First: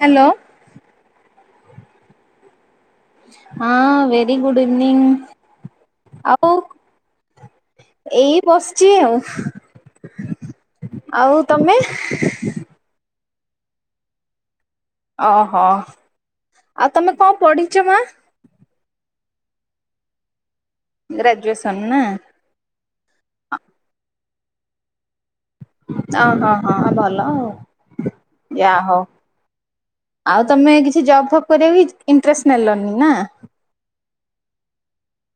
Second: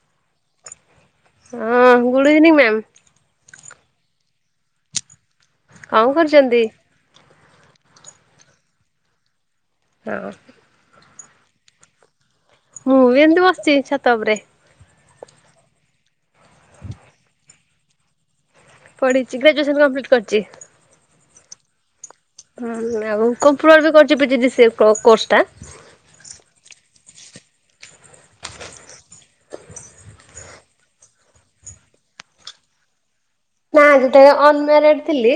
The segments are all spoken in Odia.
ହ୍ୟାଲୋ। ହଁ ଗୁଡ଼୍ ଇଭିନିଂ ମ୍ୟାମ୍। ହଁ ଭେରି ଗୁଡ୍ ଇଭିନିଂ। କଣ ଆଉ କରୁଛନ୍ତି। ଏଇ ବସିଚି ଆଉ। ହାଲୋ। ଆଉ ତମେ ମୁଁ ବି ଏମିତି ବସିଚି ଛାତ ଉପରେ। ଓହୋ ଆଉ ତମେ କଣ ପଢି଼ଛ ମାଆ? ପଢି଼ଚି ଗ୍ରାଜୁଏସନ କମ୍ପ୍ଲିଟି କରିଛି। ଗ୍ରାଜୁଏସନ୍ ନା? ହଁ ଆଉ କମ୍ପ୍ୟୁଟର ବି କରିଛି ପି ଜି ଡ଼ି ସିଏ କୋ କୋର୍ସ ଟା। ଅ ହଁ ହଁ ଭଲ ଆଉ ଯାହଉ। ଆଉ ତମେ କିଛି ଜବ ଫବ କରିବା କୁ ଇନ୍ତ୍ରେଷ୍ଟ ନେଲନି ନା? ନା ଯେତେବେଳେ ଅନମ୍ୟାରେଡ ଥିଲି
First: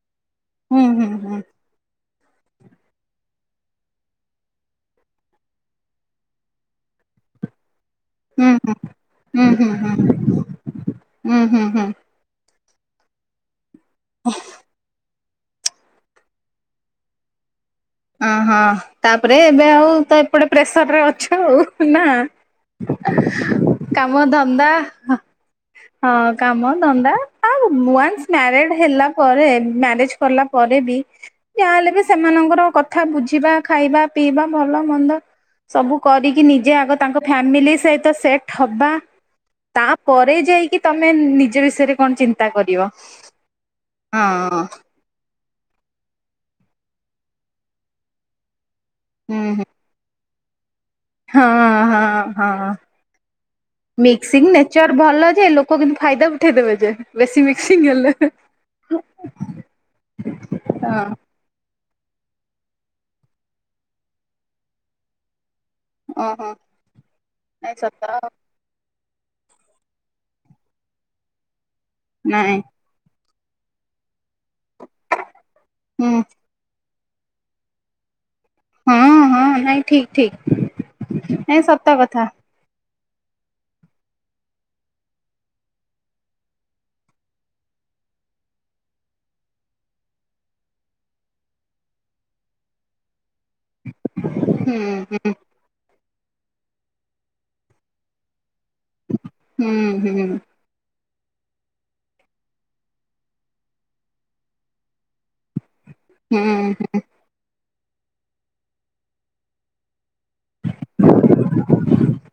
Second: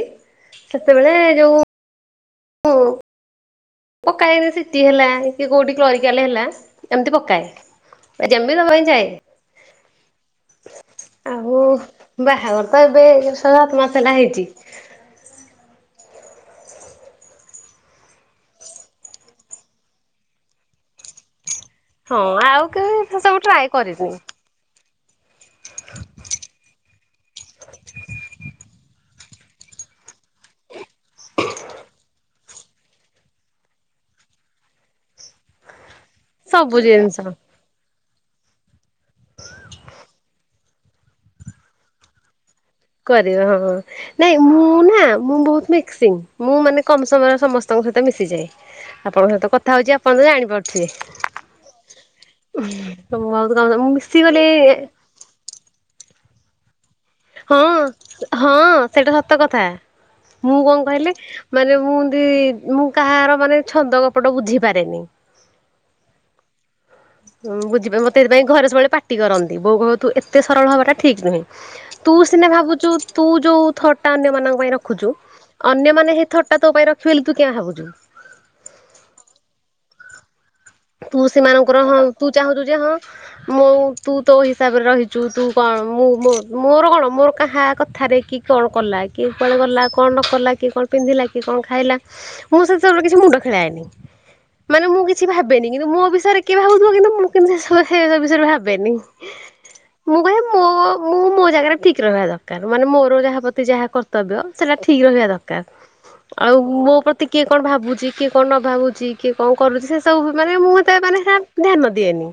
ହୁଁ ହୁଁ ସେତେବେଳେ ହୁଁ। ଯୋଉଁ ଉଁ ପକାଏ ଧର ସିଟି ହେଲା କି କୋଉଠି କ୍ଲୋରିକାଲ ହେଲା ଏମିତି ପକାଏ। ହୁଁ ଏକ୍ଜାମ ବି ଦବା ପାଇଁ ହୁଁ ହୁଁ ହୁଁ ହୁଁ ଯାଏ ହୁଁ ହୁଁ ଆଉ ହୁଁ। ବାହାଘର ହଁ ଏବେ ଛଅ, ସାତ ମାସ ହେଲା ହେଇଛି। ଅହୋ ତାପରେ ଏବେ ଆଉ ତ ଏପଟେ ପ୍ରେସର ରେ ଅଛୁ ଆଉ। ହଁ ଆଉ କେବେ ସେ ସବୁ ଟ୍ରାଏ ନାଁ କରିନି କାମ ଧନ୍ଦା। ହଁ କାମ ଧନ୍ଦା ଆଉ ନୂଆ ମାର୍ରଡେ। ହେଲା ପରେ ମ୍ୟାରେଜ କଲା ପରେ ବି ଯାହେଲେ ବି ସେମାନଙ୍କର କଥା ବୁଝିବା ଖାଇବା ପିଇବା ଭଲ ମନ୍ଦ ସବୁ କରିକି ନିଜେ ସବୁ ଆଗ ତାଙ୍କ ଜିନିଷ ଫ୍ୟାମିଲି ସହିତ ସେଟ ହବା ତାପରେ ଯାଇକି ତମେ ନିଜ ବିଷୟରେ କଣ ଚିନ୍ତା କରିବ କରିହବ? ହଁ ହଁ ନାଇଁ ମୁଁ ନା ମୁଁ ବହୁତ ମିକ୍ସିଙ୍ଗ ମୁଁ ମାନେ କମ ସମୟରେ ସମସ୍ତଙ୍କ ସହିତ ମିଶିଯାଏ ଆପଣଙ୍କ ହୁଁ ସହିତ ହୁଁ କଥା ହଉଛି ଆପଣ ତ ଜାଣି ପାରୁଥିବେ? ଥିବେ? ହଁ ହଁ ହଁ ବହୁତ କମ ମୁଁ ମିଶିଗଲେ ମିକ୍ସିଂ ନେଚର ଭଲ ଯେ ଲୋକ କିନ୍ତୁ ଫାଇଦା ଉଠେଇ ଦେବେ ଯେ। ବେଶୀ ହଁ ମିକ୍ସିଂ ହେଲେ ହଁ ସେଇଟା ସତ କଥା। ମୁଁ କଣ ହଁ କହିଁଲି ମାନେ ମୁଁ ସେଇ ମୁଁ କାହାର ମାନେ ଛନ୍ଦ କପଟ ବୁଝି ପାରେନି। ଓ ହୋ। ଓଁ ବୁଝିବା ମତେ ସେଥିପାଇଁ ଘରେ ସବୁବେଳେ ପାଟି କରନ୍ତି। ବୋଉ କହୁ ତୁ ଏତେ ସରଳ ହବାଟା ଠିକ ନୁହେଁ। ତୁ ସିନା ନାଇଁ ଭାବୁଚୁ ତୁ ଯୋଉ ଥଟା ନ ତମମାନଙ୍କ ପାଇଁ ରଖୁଛୁ ହୁଁ ଅନ୍ୟମାନେ ହେ ଏଥରଟା ତୋପାଇଁ ରଖିବେ ବୋଲି ତୁ କିଆଁ ଭାବୁଛୁ? ହଁ ହଁ ନାଇଁ ଠିକ୍ ଠିକ୍। ତୁ ସେମାନଙ୍କର ହଁ ତୁ ଚାହୁଁଛୁ ଯେ ହଁ। ମୁଁ ତୁ ତୋ ହିସାବରେ ରହିଛୁ ତୁ କଣ ମୁଁ ମୋର କଣ ମୋର କାହା କଥା ଆରେ କି କଣ କଲା କି ଗଲା କଣ ନ କଲା କି କଣ ପିନ୍ଧିଲା କି କଣ ଖାଇଲା ମୁଁ ସେ ସବୁ ରେ କିଛି ମୁଁଣ୍ଡ ଖେଳା ଖେଳାଏନି ହୁଁ ମାନେ ମୁଁ କିଛି ଭାବେ କିନ୍ତୁ ମୋ ବିଷୟରେ କିଏ ଭାବୁଥିବ କିନ୍ତୁ ମୁଁ ସେ ବିଷୟରେ କେବେବି ଭାବିନି। ବେନି ହୁଁ ମୁଁ ହୁଁ କୁହେ ମୋ ମୁଁ ମୋ ଜାଗାରେ ଠିକ ରହିବା ଦରକାର ମାନେ ମୋର ଯାହା ପ୍ରତି ଯାହା କର୍ତ୍ତବ୍ୟ ସେଟା ଠିକ ରହିବା ଦରକାର। ହୁଁ ଆଉ ହୁଁ ମୋ ପ୍ରତି କିଏ କଣ ଭାବୁଛି କିଏ କଣ ନ ଭାବୁଛି କିଏ କଣ କରୁଛି ସେ ସବୁ ପ୍ରକାର ମୁଁ ତା ମାନେ ହେଲ୍ପ ଧ୍ୟାନ ଦିଏ ନି।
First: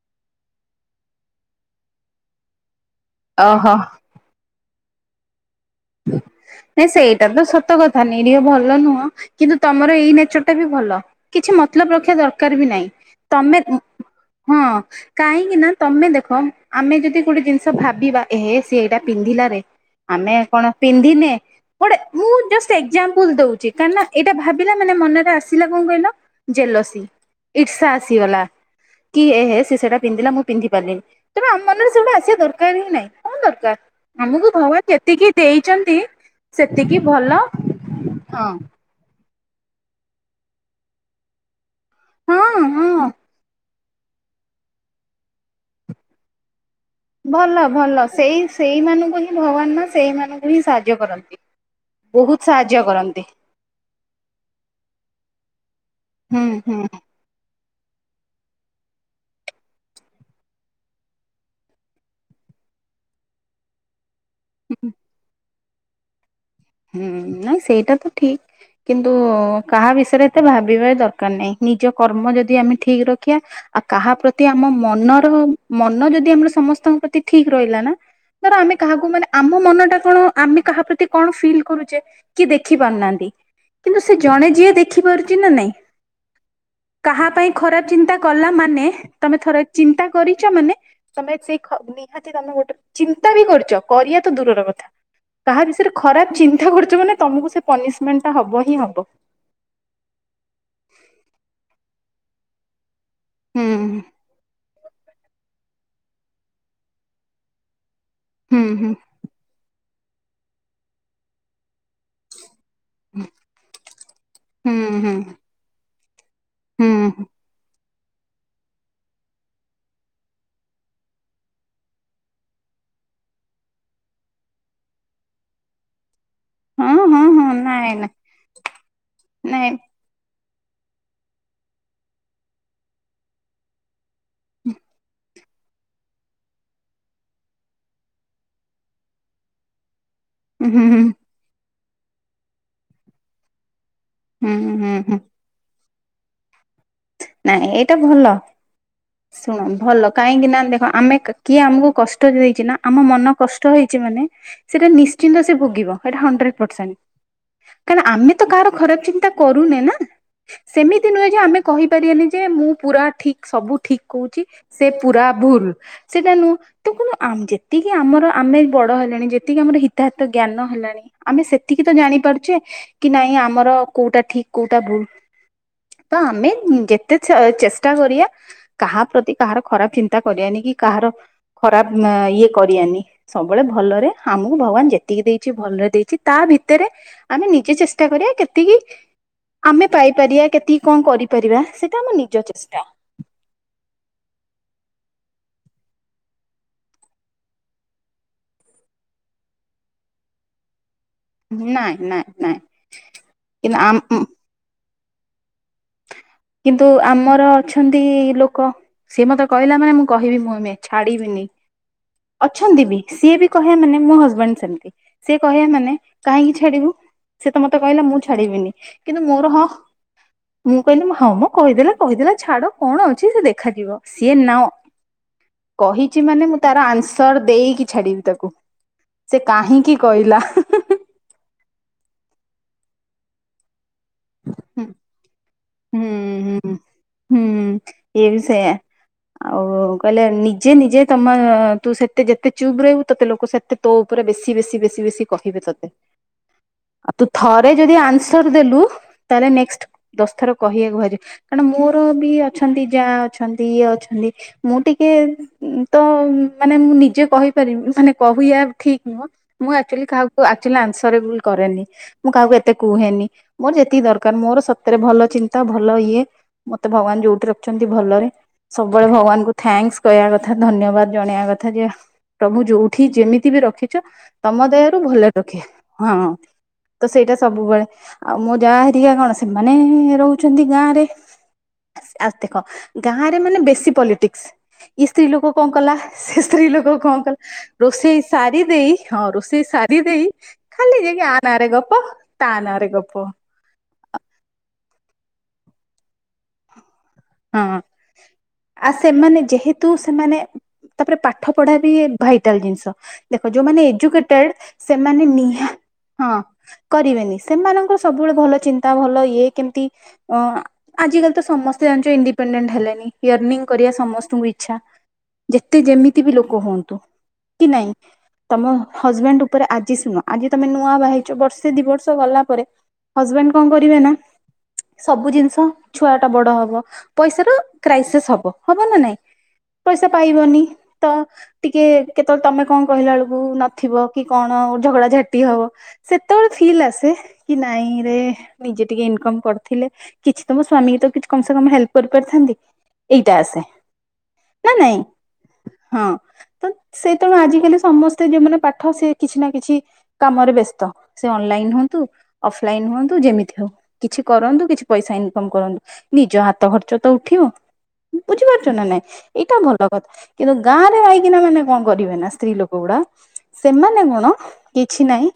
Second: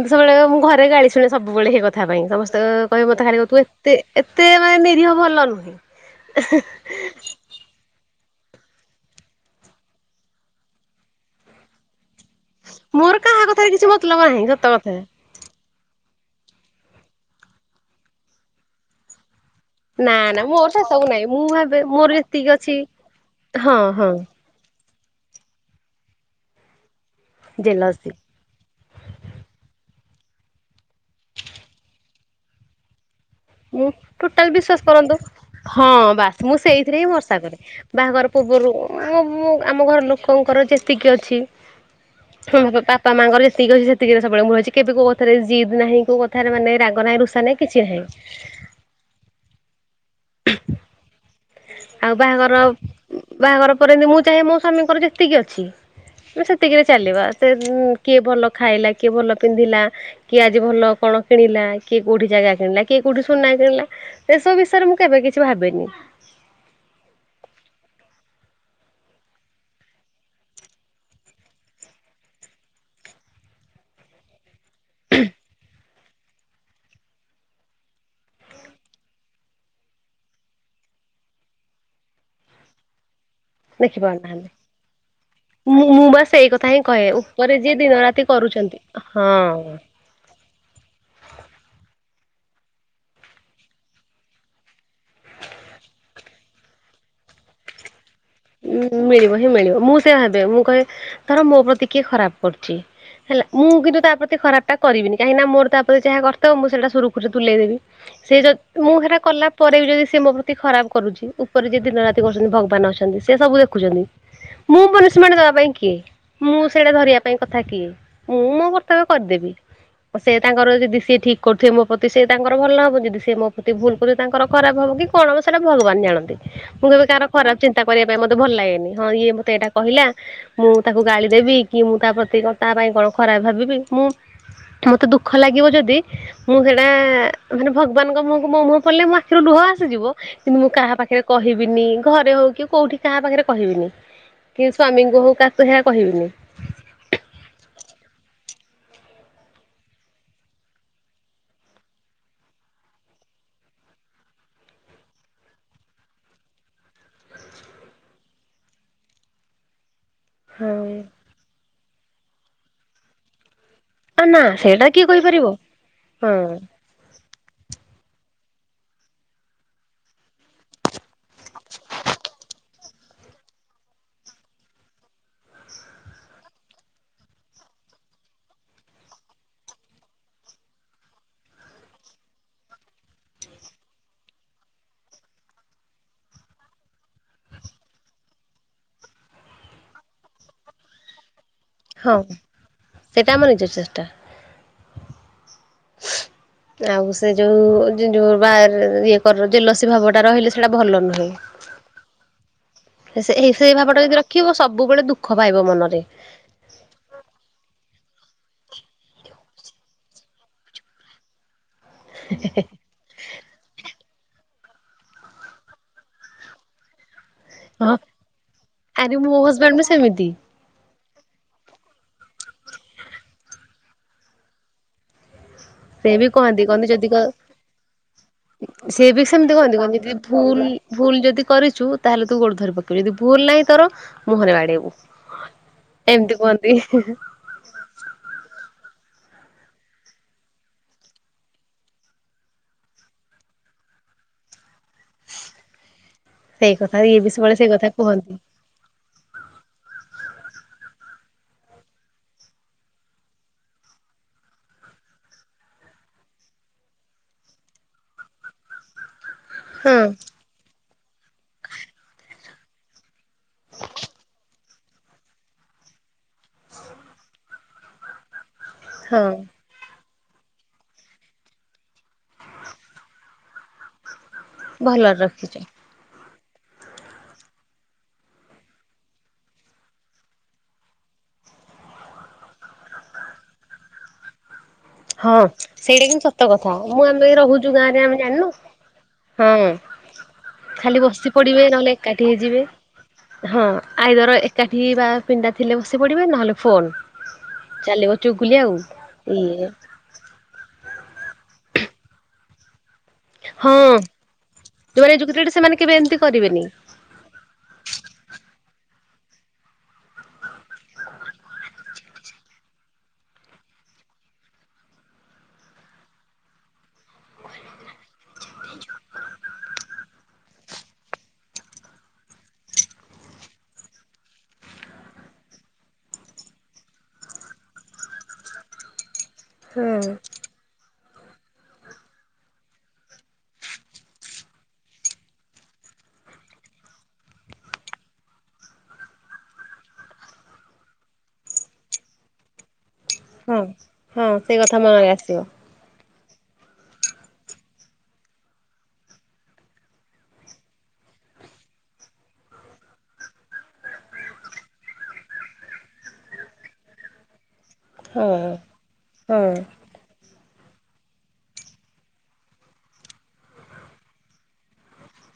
ମୁଁ ସବୁବେଳେ ଘରେ ଗାଳି ଶୁଣେ ସବୁବେଳେ ଏହି କଥା ପାଇଁ ସମସ୍ତେ କହିବେ ମତେ ଖାଲି କହୁଥିବେ ତୁ ଓହୋ ଏତେ ଏତେ ମାନେ ନୀରିହ ଭଲ ନୁହେଁ। ସେଇଟା ତ ସତକଥା। ନିରୀହ ଭଲ ନୁହଁ କିନ୍ତୁ ତମର ଏଇ ନେଚର ଟା ବି ଭଲ କିଛି ମତଲବ ରଖିବା ଦରକାର ଦରକାର ବି ନାହିଁ ମୋର କାହା ତମେ କଥାରେ କିଛି ମତଲବ ନାହିଁ ହଁ ସତ କଥା। କାହିଁକିନା ତମେ ଦେ ହଁ ଆମେ ଯଦି ଗୋଟେ ଜିନିଷ ଭାବିବା ଏହେ ସିଏ ଏଇଟା ପିନ୍ଧିଲାରେ ନା ନା ମୁଁ ତ ସବୁ ନାହିଁ ଦିନେ ଗୋଟେ ମୁ ଜଷ୍ଟ ଏକ୍ସାମ୍ପଲେ ଦଉଛି ହଁ କନ୍ ହଁ ଏଇଟା ଭାବିଲା ମାନେ ମନରେ ଆସିଲା କଣ କହିଲ ଜେଲସ ଇର୍ଷା ଜେଲସି ଆସିଗଲା । କି ଏ ହେ ସେଟା ପିନ୍ଧିଲା ମୁଁ ପିନ୍ଧି ପାରିଲିନି ତେଣୁ ଆମ ମନରେ ସେଇୁଟା ଆସିବା ଦରକାର ହିଁ ନାହିଁ । କଣ ଦରକାର ମୁଁ ଆମକୁ ଟୋଟାଲ ବିଶ୍ଵାସ ଭଗବାନ କରନ୍ତୁ ଯେତିକି ହଁ ଦେଇଛନ୍ତି ବାସ ମୁଁ ସେଇଥିରେ ସେତିକି ହିଁ ଭରସା ଭଲ କରେ ବାହାଘର ହଁ ପୂର୍ବରୁ ଆମ ଆମ ଘର ଲୋକଙ୍କର ଯେତିକି ଅଛି ହଁ ହଁ ବାପା ମାଙ୍କର ଯେତିକିଅଛି ସେତିକି ସେତିକି ସବବେଳେଳ ଅଛି କିନ୍ତୁ କୋଉ କଥା ରେ ଜିଦ୍ ନାହିଁ କଉ କଥାରେ ମାନେ ରାଗ ନାହିଁ ରୁଷା ହିଁ ଭଲ କିଛି ନାହିଁ ଭଲ । ସେଇ ସେଇମାନଙ୍କୁ ହିଁ ଭଗବାନ ମା ସେଇମାନଙ୍କୁ ହିଁ ସାହାଯ୍ୟ କରନ୍ତି । ଆଉ ବାହାଘର, ବାହାଘର ପରେ ଏମତି ମୁଁ ଚାହେଁ ମୋ ସ୍ଵାମୀଙ୍କର ଯେତିକି ଅଛି ହୁଁ ହୁଁ ସେତିକିରେ ହୁଁ ଚାଲିବା କିଏ ଭଲ ଖାଇଲା, କିଏ ଭଲ ପିନ୍ଧିଲା, କିଏ ଆଜି ଭଲ କଣ କିଣିଲା, କିଏ କୋଉଠି ଜାଗା କିଣିଲା, କିଏ କୋଉଠି ସୁନା କିଣିଲା, ସେସବୁ ବିଷୟରେ ମୁଁ କେବେ କିଛି ଭାବିନି । ହୁଁ ନା ସେଇଟ ତ ଠିକ । କିନ୍ତୁ କାହା ବିଷୟରେ ଏତେ ଭାବିବା ଦରକାର ନାହିଁ ନିଜ କର୍ମ ଯଦି ଆମେ ଠିକ ରଖିବା ଆଉ କାହା ପ୍ରତି ଆମ ମନର ମନ ଯଦି ଆମର ସମସ୍ତଙ୍କ ପ୍ରତି ଠିକ ରହିଲା ନା ଧର ଆମେ କାହାକୁ ମାନେ ଆମ ମନ ଟା କଣ ଆମେ କାହା ପ୍ରତି କଣ ଫିଲ୍ କରୁଛେ କି ଦେଖି ପାରୁନାହାନ୍ତି । କିନ୍ତୁ ସେ ଜଣେ ଦେଖିପାରୁନାହାନ୍ତି ଯିଏ ଦେଖିପାରୁଛି ନା ନାଇଁ ମୁଁ ମୁଁ ବା ସେଇ କଥା ହିଁ କହେ କାହା ପାଇଁ ଉପରେ ଯିଏ ଖରାପ ଦିନ ଚିନ୍ତା ରାତି କଲା କରୁଛନ୍ତି ମାନେ ତମେ ଥର ହଁ। ଚିନ୍ତା କରିଛ ମାନେ, ତମେ ସେଇ ନିହାତି ତମେ ଗୋଟେ ଚିନ୍ତା ବି କରୁଛ କରିବା ତ ଦୂରର କଥା, କାହା ବିଷୟରେ ଖରାପ ଚିନ୍ତା କରୁଛମାନ ତମକୁ ସେ ପନିସ ଉଁ ମିଳିବ ହିଁ ମିଳିବ ମୁଁ ସେ ଭାବେ ମୁଁ କହେ ଧର ମୋ ପ୍ରତି କିଏ ଖରାପ କରୁଛି ହେଲା ହୁଁ ମୁଁ କିନ୍ତୁ ତା ପ୍ରତି ଖରାପ ଟା କରିବିନି, କାହିଁକିନା ମୋର ତାପ ପ୍ରତି ଯହା କର୍ତ୍ତଵ୍ୟ ମୁଁ ସେଟା ସୁରୁଖରୁ ତୁଲେଇ ଦେବି । ସେ ଯ ହୁଁ ହୁଁ ମୁଁ ସେଟ କଲା ପରେ ବି ଯଦି ସେ ମୋ ପ୍ରତି ଖରାପ କରୁଛି, ଉପରେ ଯ ଦିନ ରାତି କରୁଛନ୍ତି ଭଗବାନ ଅଛନ୍ତି । ସେ ସବୁ ଦେଖୁଛନ୍ତି ହୁଁ ମୁଁ ହୁଁ ପନିଶମେଣ୍ଟ ଦବା ପାଇଁ କିଏ ମୁଁ ହୁଁ ସେଇଟା ଧରିବା ପାଇଁ କଥା କିଏ । ମୁଁ ମୋ କର୍ତ୍ତବ୍ୟ କରିଦେବି ସେ ତାଙ୍କର ଯଦି ସିଏ ଠିକ୍ କରୁଥିବ ମୋ ପ୍ରତି ସେ ତାଙ୍କର ଭଲ ନ ହବ ଯଦି ସିଏ ମୋ ପ୍ରତି ଭୁଲ କରୁଥିବେ ତାଙ୍କର ଖରାପ ହବ । ଆ କି କଣ ହବ ସେଟା ଭଗବାନ ଜାଣନ୍ତି । ମୁଁ କ ଏବେ ହଁ ହଁ କାହାର ହଁ ଖରାପ ଚିନ୍ତା ନାଇଁ କରିବା ନାଇଁ ପାଇଁ ମତେ ଭଲ ଲାଗେନି ହଁ ଇଏ ମତେ ଏଇଟା ନାଇଁ କହିଲା ମୁଁ ତାକୁ ଗାଳି ଦେବି କି ମୁଁ ତା ପ୍ରତି ତା ପାଇଁ କଣ ଖରାପ ଭାବିବି ମୁଁ ମତେ ଦୁଃଖ ଦୁଃଖ ଲାଗିବ ଯଦି ମୁଁ ସେଇଟା ମାନେ ଭଗବାନଙ୍କ ମୁହଁକୁ ମୋ ମୁହଁ ପଡ଼ିଲେ ମୋ ଆଖିରୁ ଲୁହ ଆସିଯିବ କିନ୍ତୁ ମୁଁ ହୁଁ କାହା ହୁଁ ପାଖରେ କହିବିନି ଘରେ ହଉ କି କୋଉଠି କାହା ପାଖରେ କହିବିନି ହୁଁ କି ହୁଁ ହୁଁ ସ୍ଵାମୀଙ୍କୁ ହଉ କାକୁ ସେ କହିବିନି ନାଇଁ ଏଇଟା ଭଲ । ଶୁଣ ଭଲ, କାହିଁକି ନା ଦେଖ ଆମେ କିଏ ଆମକୁ କଷ୍ଟ ଦେଇଛି ନା, ଆମ ମନ କଷ୍ଟ ହେଇଛି ସେଟା ନିଶ୍ଚିନ୍ତ ସେ ଭୋଗିବ ସେଟା ହନ୍ଦ୍ରେଡ ପର୍ସେଣ୍ଟ । କାଁକ ଆମେ ତ କାହାର ଖରାପ ଚିନ୍ତା କରୁନେ ନା । ହଁ ସେମିତି ନୁହେଁ ଯେ ଆମେ କହିପାରିବାନି ଯେ ମୁଁ ପୁରା ଠିକ ସବୁ ଠିକ ଆ ନା କହୁଛି ସେଇଟା ସେ କିଏ ପୁରା କହିପାରିବ? ଭୁଲ, ହଁ ସେଟା ନୁହଁ ତ କନ୍ତୁ ଯେତିକି ଆମର ଆମେ ବଡ ହେଲେଣି ଯେତିକି ଆମର ହିତାହିତ ଜ୍ଞାନ ହେଲାଣି ଆମେ ସେତିକି ତ ଜାଣିପାରୁଛେ କି ନାଇଁ ଆମର କୋଉଟା ଠିକ କୋଉଟା ଭୁଲ ତ ଆମେ ଯେତେ ଚେଷ୍ଟା କରିବାଆ କାହା ପ୍ରତି କାହାର ଖରାପ ଚିନ୍ତା କରିବାନି କି କାହାର ଖରାପ ଇଏ କରିବନି ସବୁବେଳେ ଭଲରେ ଆମକୁ ଭଗବାନ ଯେତିକି ଦେଇଛି ଭଲରେ ଦେଇଛି ତା ଭିତରେ ଆମେ ନିଜେ ଚେଷ୍ଟା କରିବା କେତିକି ଆମେ ପାଇପାରିବା, କେତିକି କଣ କରିପାରିବା, ସେଇଟା ହଁ ଆମ ନିଜ ଚେଷ୍ଟା । ସେଇଟା ଆମ ନିଜ ଚେଷ୍ଟା। [inaudible] ଆଉ ସେ ଯୋଉ ଯୋଉ ବା ଇଏ କର ଜେଲସି ଭାବଟା ରହିଲେ ସେଇଟା ଭଲ ନୁହେଁ ନାଇଁ ନାଇଁ ନାଇଁ । ସେଇ କିନ୍ତୁ ଆମ ଭାବଟା ଯଦି ରଖିବ ସବୁବେଳେ ଦୁଃଖ ପାଇବ ମନରେ। କିନ୍ତୁ ଆମର ଅଛନ୍ତି । ଲୋକ ସିଏ ମତେ କହିଲା ମାନେ ମୁଁ କହିବି ମୁହେଁ ମୁହେଁ ଛାଡିବିନି । ଅଛନ୍ତି ବି ସିଏ ବି କହେ ମାନେ ମୁଁ ହଜ ସେମତି ସେ କହିବା ମାନେ କାହିଁକି ଛାଡିବୁ? ସେ ତ ମତେ ହଁ କହିଲା ମୁଁ ଛାଡିବିନି ଆରେ କିନ୍ତୁ ମୋ ମୋର ହଜବେଣ୍ଡ ହକ୍ ବି ସେମିତି କହିଲେ ହଉ ମ କହିଦେଲେ କହିଦେଲା ଛାଡ କଣ ଅଛି ସେ ଦେଖାଯିବ, ସିଏ ନାଅ ସେ କହିଛି ବି ମାନେ ମୁଁ କହନ୍ତି ତାର କହନ୍ତି ଯଦି କ ଆନ୍ସର ଦେଇକି ଛାଡିବି ତାକୁ ସିଏ ବି ସେ ସେମିତି କହନ୍ତି କାହିଁକି କହନ୍ତି ଯଦି କହିଲା? ଭୁଲ ଭୁଲ ଯଦି କରିଛୁ ତାହେଲେ ତୁ ଗୋଡ ଧରିପକେଇବୁ ଯଦି ଭୁଲ ନାହିଁ ତୋର ମୁହଁରେ ହୁଁ ବାଡେଇବୁ ହୁଁ ଏମତି ହୁଁ କୁହନ୍ତି। ହୁଁ ଇଏ ବି ସେଇୟା। ଆଉ କହିଲେ ନିଜେ ନିଜେ ତମ ତୁ ସେତେ ଯେତେ ଚୁପ୍ ରହିବୁ ତତେ ଲୋକ ସେତେ ତୋ ଉପରେ ବେଶୀ ବେଶୀ ବେଶୀ ବେଶୀ କହିବେ ତତେ। ସେଇ କଥା ଆଉ ଇଏ ତୁ ବି ସବୁବେଳେ ଥରେ ସେଇ କଥା ଯଦି କୁହନ୍ତି। ଆନ୍ସର ଦେଲୁ ତାହେଲେ ନେକ୍ସଟ ଦଶ ଥର କହିବାକୁ ଭାରି କାରଣ ମୋର ବି ଅଛନ୍ତି ଯା ଅଛନ୍ତି ଇଏ ଅଛନ୍ତି। ମୁଁ ଟିକେ ତ ମାନେ ମୁଁ ନିଜେ କହିପାରିବି ମାନେ କହିବା ଠିକ ନୁହଁ। ମୁଁ ହଁ ଏକ୍ଟୁଆଲୀ କାହାକୁ ଏକ୍ଟୁଆଲି ଅନ୍ସରେବୁଲ କରେନି। ମୁଁ କାହାକୁ ଏତେ କୁହେନି। ମୋର ଯେ ତିକି ଦରକାର ମୋର ସତରେ ଭଲ ଚିନ୍ତା ଭଲ ଇଏ ମତେ ଭଗବାନ ଯୋଉଠି ରଖିଛନ୍ତି ଭଲରେ। ସବୁବେଳେ ହଁ ଭଗବାନଙ୍କୁ ଥ୍ୟାଙ୍କ୍ସ। କହିବା କଥା ଧନ୍ୟବାଦ ଜଣେଇବା କଥା ଯେ ପ୍ରଭୁ ଯୋଉଠି ଯେମିତି ବି ରଖିଛ ତମ ଦେହରୁ ଭଲରେ ରଖେ ହଁ ତ ସେଇଟା ସବୁବେଳେ। ଆଉ ମୁଁ ଯା ହେରିକା କଣ ସେମାନେ-ଏ-ଏ-ଏ ରହୁଛନ୍ତି ଗାଁ ରେ। ଆ ଦେଖ ଗାଁ ରେ ମାନେ ବେଶୀ ପଲିଟିକ୍ସ। ଇ ସ୍ତ୍ରୀ ହଁ ଲୋକ କଣ କଲା ସେଇଟା କିନ୍ତୁ ସେ ସତ ସ୍ତ୍ରୀ କଥା ଲୋକ ମୁଁ କଣ ଆମେ କଲା ରହୁଛୁ ଗାଁରେ ଆମେ ରୋଷେଇ ଜାଣିନୁ ସାରି ଦେଇ ହଁ ରୋଷେଇ ସାରି ଦେଇ ଖାଲି ଯାଇକି ବସି ଆ ପଡିବେ ନାଁରେ ଗପ ନହେଲେ ଏକାଠି ତା ହେଇଯିବେ ନାଁରେ ଗପ। ହଁ ଆଇଦର ଏକାଠି ବା ପିଣ୍ଡା ଥିଲେ ବସି ପଡିବେ ନହେଲେ ଫୋନ। ହଁ ଚାଲିବ ଚୁଗୁଲୀ ଆଉ ଇଏ କିନ୍ତୁ ସେମାନେ ତାପରେ ପାଠ ପଢା ବି ଭାଇଟାଲ ଜିନିଷ। ଦେଖ ହଁ ଯୋଉମାନେ ଏଜୁକେଟେଡ ଯୋଉମାନେ ସେମାନେ ଏଜୁକେଟେଡ ନିହା ସେମାନେ କେବେ ଏମିତି ହଁ କରିବେନି କରିବେନି ସେମାନଙ୍କର ସବୁବେଳେ ଭଲ ଚିନ୍ ତା ଭଲ ଇଏ କେମିତି ଅ ଆଜିକାଲି ତ ସମସ୍ତେ ଜାଣିଛ ଇଣ୍ଡିପେଣ୍ଡେଣ୍ଟ ହେଲେନି ୟର୍ନିଂ କରିବା ସମସ୍ତଙ୍କୁ ଇଛା। ଯେତେ ଯେମିତି ବି ଲୋକ ହୁଅନ୍ତୁ କି ନାଇଁ ତମ ହଜବେଣ୍ଡ ଉପରେ, ଆଜି ଶୁଣ ଆଜି ତମେ ନୂଆ ବାହା ହେଇଛ ବର୍ଷେ ଦି ବର୍ଷ ଗଲା ପରେ ହଜବେଣ୍ଡ କଣ କରିବେ ନା ସବୁ ଜିନିଷ ଛୁଆ ଟା ବଡ ହ ବ ପଇସାର କ୍ରାଇସେସ୍ ହବ ହବ ନା ନାଇଁ। ହଁ ପଇସା ପାଇବନି ତ ଟିକେ କେତେବେଳେ ତମେ କଣ କହିଲା ବେଳକୁ ନଥିବ କି କଣ ଝଗଡ଼ା ଝାଟି ହବ ସେତେବେଳେ ଫିଲ୍ ଆସେ କି ନାଇଁରେ ନିଜେ ଟିକେ ଇନକମ୍ କର ଥିଲେ କିଛି ତ ମୋ ସ୍ଵାମୀ ତ କିଛି କମ ସେ କମ ହେଲ୍ପ କରିପାରିଥାନ୍ତି ଏଇଟା ହଁ ଆସେ। ହଁ ସେଇ ନା କଥା ନାଇଁ ମନରେ ଆସିବ। ହଁ ତ ସେ ତେଣୁ ଆଜିିକାଲି ସମସ୍ତେ ଯୋଉ ମାନେ ପାଠ ସେ କିଛି ନା କିଛି କାମରେ ବ୍ୟସ୍ତ। ସେ ଅନଲାଇନ ହୁଅନ୍ତୁ ଅଫଲାଇନ ହୁଅନ୍ତୁ ଯେମିତିବି ହଉ କିଛି କରନ୍ତୁ କିଛି ପଇସା ଇନକମ କରନ୍ତୁ। ନିଜ ହାତ ଖର୍ଚ୍ଚ ତ ଉଠିବ। ହଁ ବୁଝିପାରୁଛ ନା ନାଇଁ ହଁ ଏଇଟା ଭଲ କଥା କିନ୍ତୁ ଗାଁ ରେ ମାଇକିନା ମାନେ କଣ କରିବେ ନା ସ୍ତ୍ରୀ ଲୋକ ଗୁଡା ହ। ସେମାନେ ଗୁଣ କିଛି ନାଇଁ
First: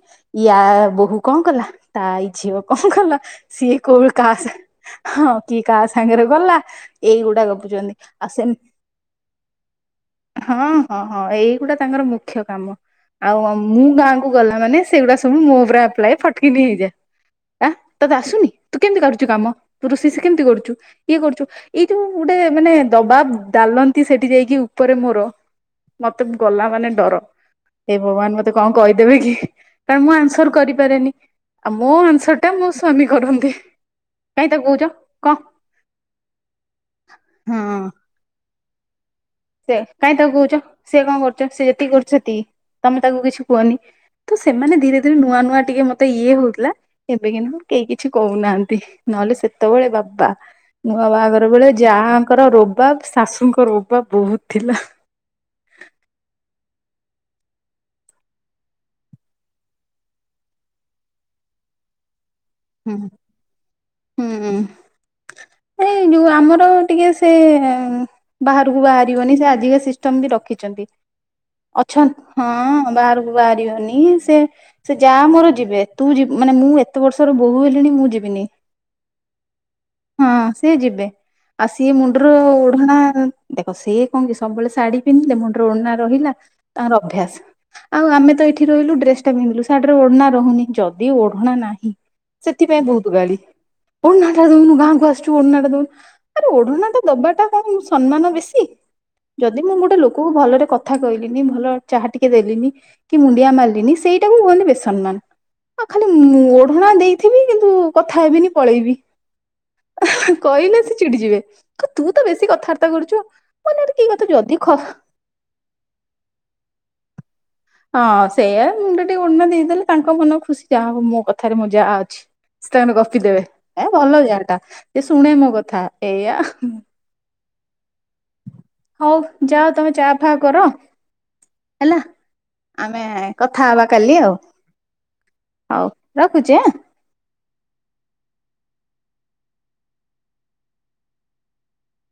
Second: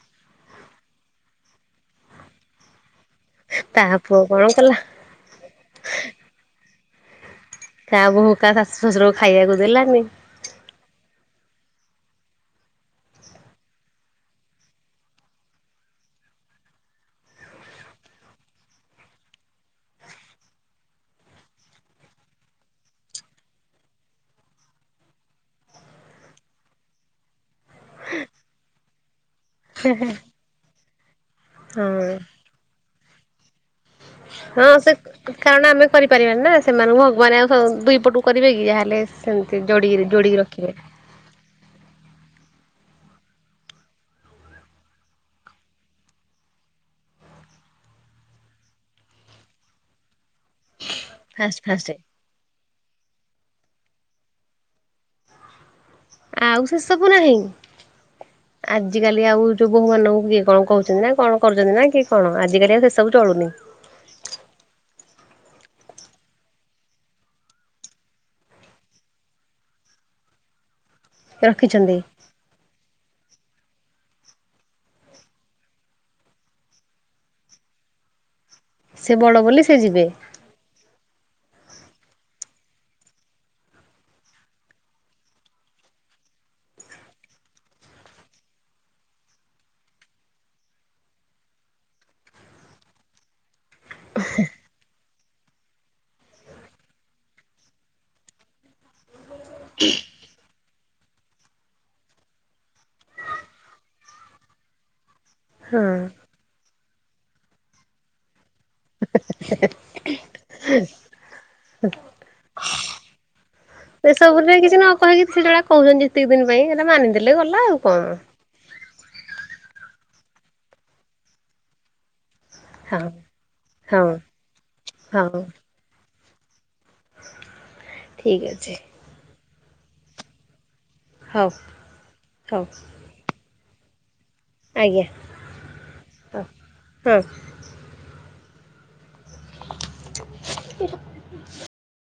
ୟା ବୋହୂ କଣ କଲା ତା ଇ ଝିଅ କଣ କଲା। ସିଏ ତା କୋଉ ପୁଅ କାହା କଣ ସାଙ୍ଗ କଲା ହଁ କିଏ କାହା ସାଙ୍ଗରେ ଗଲା ଏଇଗୁଡାକ ଗପୁଛନ୍ତି ତା ଆଉ ବୋହୂ ସେ କା ଶାଶୁ ଶ୍ୱଶୁରକୁ ଖାଇବାକୁ ଦେଲାନି ହଁ ହଁ। ହଁ ଏଇଗୁଡା ତାଙ୍କର ମୁଖ୍ୟ କାମ। ଆଉ ମୁଁ ଗାଁକୁ ଗଲା ମାନେ ସେଗୁଡା ସବୁ ମୋ ଉପରେ ଆପ୍ଲାଏ ଫଟକିନି ହେଇଯାଏ। ଆ ତତେ ଆସୁନି ତୁ କେମିତି କାରୁଛୁ କାମ ତୁ ରୋଷେଇ କେମିତି କରୁଛୁ ଇଏ କରୁଛୁ ଏଇ ଯୋଉ ଗୋଟେ ମାନେ ଦବାବ ଡାଲନ୍ତି ସେଠି ଯାଇକି ଉପରେ ମୋର ମତେ ଗଲା ମାନେ ଡର ଏ ଭଗବାନ ମତେ କଣ କହିଦେବେ କି କାରଣ ମୁଁ ଆନ୍ସର କରିପାରେନି। ଆଉ ମୋ ହଁ ଆନ୍ସର ଟା ମୋ ସ୍ଵାମୀ କରନ୍ତି। କାହିଁ ତାକୁ ହଁ କହୁଛ ସେ କ କଣ କାରଣ ଆମେ କରିପାରିବାନି ନା ସେମାନଙ୍କୁ ଭଗବାନ ଆଉ ହଁ ଦୁଇ ପଟକୁ କରିବେ କି ଯାହାହେଲେ। ସେମିତି ସେ ଯୋଡିକି କାହିଁ ତାକୁ ଯୋଡିକି କହୁଛ ରଖିବେ। ସେ କଣ କରୁଛ ସେ ଯେତିକି କରୁ ସେତିକି ତମେ ତାକୁ କିଛି କୁହନି। ତ ସେମାନେ ଧୀରେ ଧୀରେ ନୂଆ ନୂଆ ଟିକେ ମତେ ଇଏ ହଉଥିଲା ଏବେ କିନ୍ତୁ କେହି କିଛି କହୁନାହାନ୍ତି। ନହେଲେ ସେତେବେଳେ ବାବା ନୂଆ ବାହାଘର ଫାଷ୍ଟ ବେଳେ ଫାଷ୍ଟ। ଯାହାଙ୍କର ରୋବାବ ଶାଶୁଙ୍କ ରୋବାବ ବହୁତ ଥିଲା। ଆଉ ସେ ସବୁ ନାହିିଁ। ଆଜିକାଲି ଆଉ ଯୋଉ ବୋହୂ ମାନଙ୍କୁ କିଏ କଣ କହୁଛନି ନା କଣ କରୁଚନ୍ତି? ନା କି କଣ ଆଜିକାଲି ଆଉ ସେ ହୁଁ। ସବୁ ଚଳୁନି। ଏଇଁ ନୀ ଯଉ ଆମର ଟିକେ ସେ ବାହାରକୁ ବାହାରିବନି। ସେ ଆଜିକା ସିଷ୍ଟମ ବି ରଖିଛନ୍ତି। ରଖିଛନ୍ତି ଅଛନ୍ତ ହଁ ବାହାରୁ ବାହାରିବନି। ସେ ସେ ଯାଆ ମୋର ଯିବେ, ତୁ ଯିବୁ ମାନେ ମୁଁ, ଏତେ ବର୍ଷର ବୋହୂ ହେଲିଣି ମୁଁ ଯିବ ବିନି। ସେ ବଡ ବୋଲି ସେ ଯିବେ। ହଁ ସିଏ ଯିବେ। ଆଉ ସିଏ ମୁଣ୍ଡର ଓଢଣା ଦେଖ! ସିଏ କଣ କି ସବୁବେଳେ ଶାଢୀ ପିନ୍ଧିଲେ, ମୁଣ୍ଡର ଓଢଣା ରହିଲା। ହେଲା ତାର ଅଭ୍ୟାସ। ଆଉ ଆମେ ତ ଏଇଠି ରହିଲୁ ଡ୍ରେସ ଟା ପିନ୍ଧିଲୁ ଶାଢର ଓଢଣା ରହୁନି। ଯଦି ଓ ଓଢଣା ନାହିଁ। ସେଥିପାଇଁ ବହୁତ ଗାଳି ଓଢଣା ଦଉନୁ ଗାଁକୁ ବସଛୁ ଓଢଣା ଟା ଦଉନୁ! ଆରେ ଓଢଣା ଟା ଦବାଟା କଣ ସନ୍ମାନ ବେଶୀ? ଯଦି ମୁଁ ଗୋଟେ ଲୋକକୁ ଭଲରେ କଥା କହିଲିନି, ଭଲ ଚାହା ଟିକେ ଦେଲିନି, କି ମୁଣ୍ଡିଆ ମାରିଲିନି ସେ ଏଇଟାକୁ କୁହନ୍ତି ବେସନ୍ମାନ। ଆଉ ଖାଲି ମୁଁ ଓଢଣା ଦେଇଥିବି, କିନ୍ତୁ କଥା ହେବିନି ପଳେଇବି। କହିଲେ ସିଏ ଚିଡି ଯିବେ। କ ତୁ ତ ବେଶୀ କଥାବାର୍ତ୍ତା କରୁଛୁ। ମନରେ କି କଥା ସେସବୁରେ ଯଦି ଖ କିଛି ନ କହିକି ସେଯୋଉଡା କହୁଛନ୍ତି, ଯେତିକି ଦିନ ପାଇଁ ସେଟା ମାନିଦେଲେ ଗଲା। ଆଉ ହଁ କଣ। ସେଇଆ, ମୁଣ୍ଡରେ ଟିକେ ଓଢଣା ଦେଇଦେଲେ, ତାଙ୍କ ମନ ଖୁସି ଯାହା ହଉ ମୋ କଥାରେ ମୋ ଯା ଅଛି। ସେ ତାଙ୍କର ହଁ ଗପି ଦେବେ। ଏ ହଁ ଭଲ ଯାଟା ସେ ଶୁଣେ ହଁ ମୋ କଥା ଏଇଆ। ଠିକ୍ ଅଛି। ହଉ ଯାଅ ତମେ ଚା ଫା କର। ହଉ ହେଲା ହଉ ଆମେ କ କଥା ହବା କାଲି। ଆଉ ଆଜ୍ଞା ହଉ ହଉ ରଖୁଛି ଆଁ। ହଁ। ଏରା।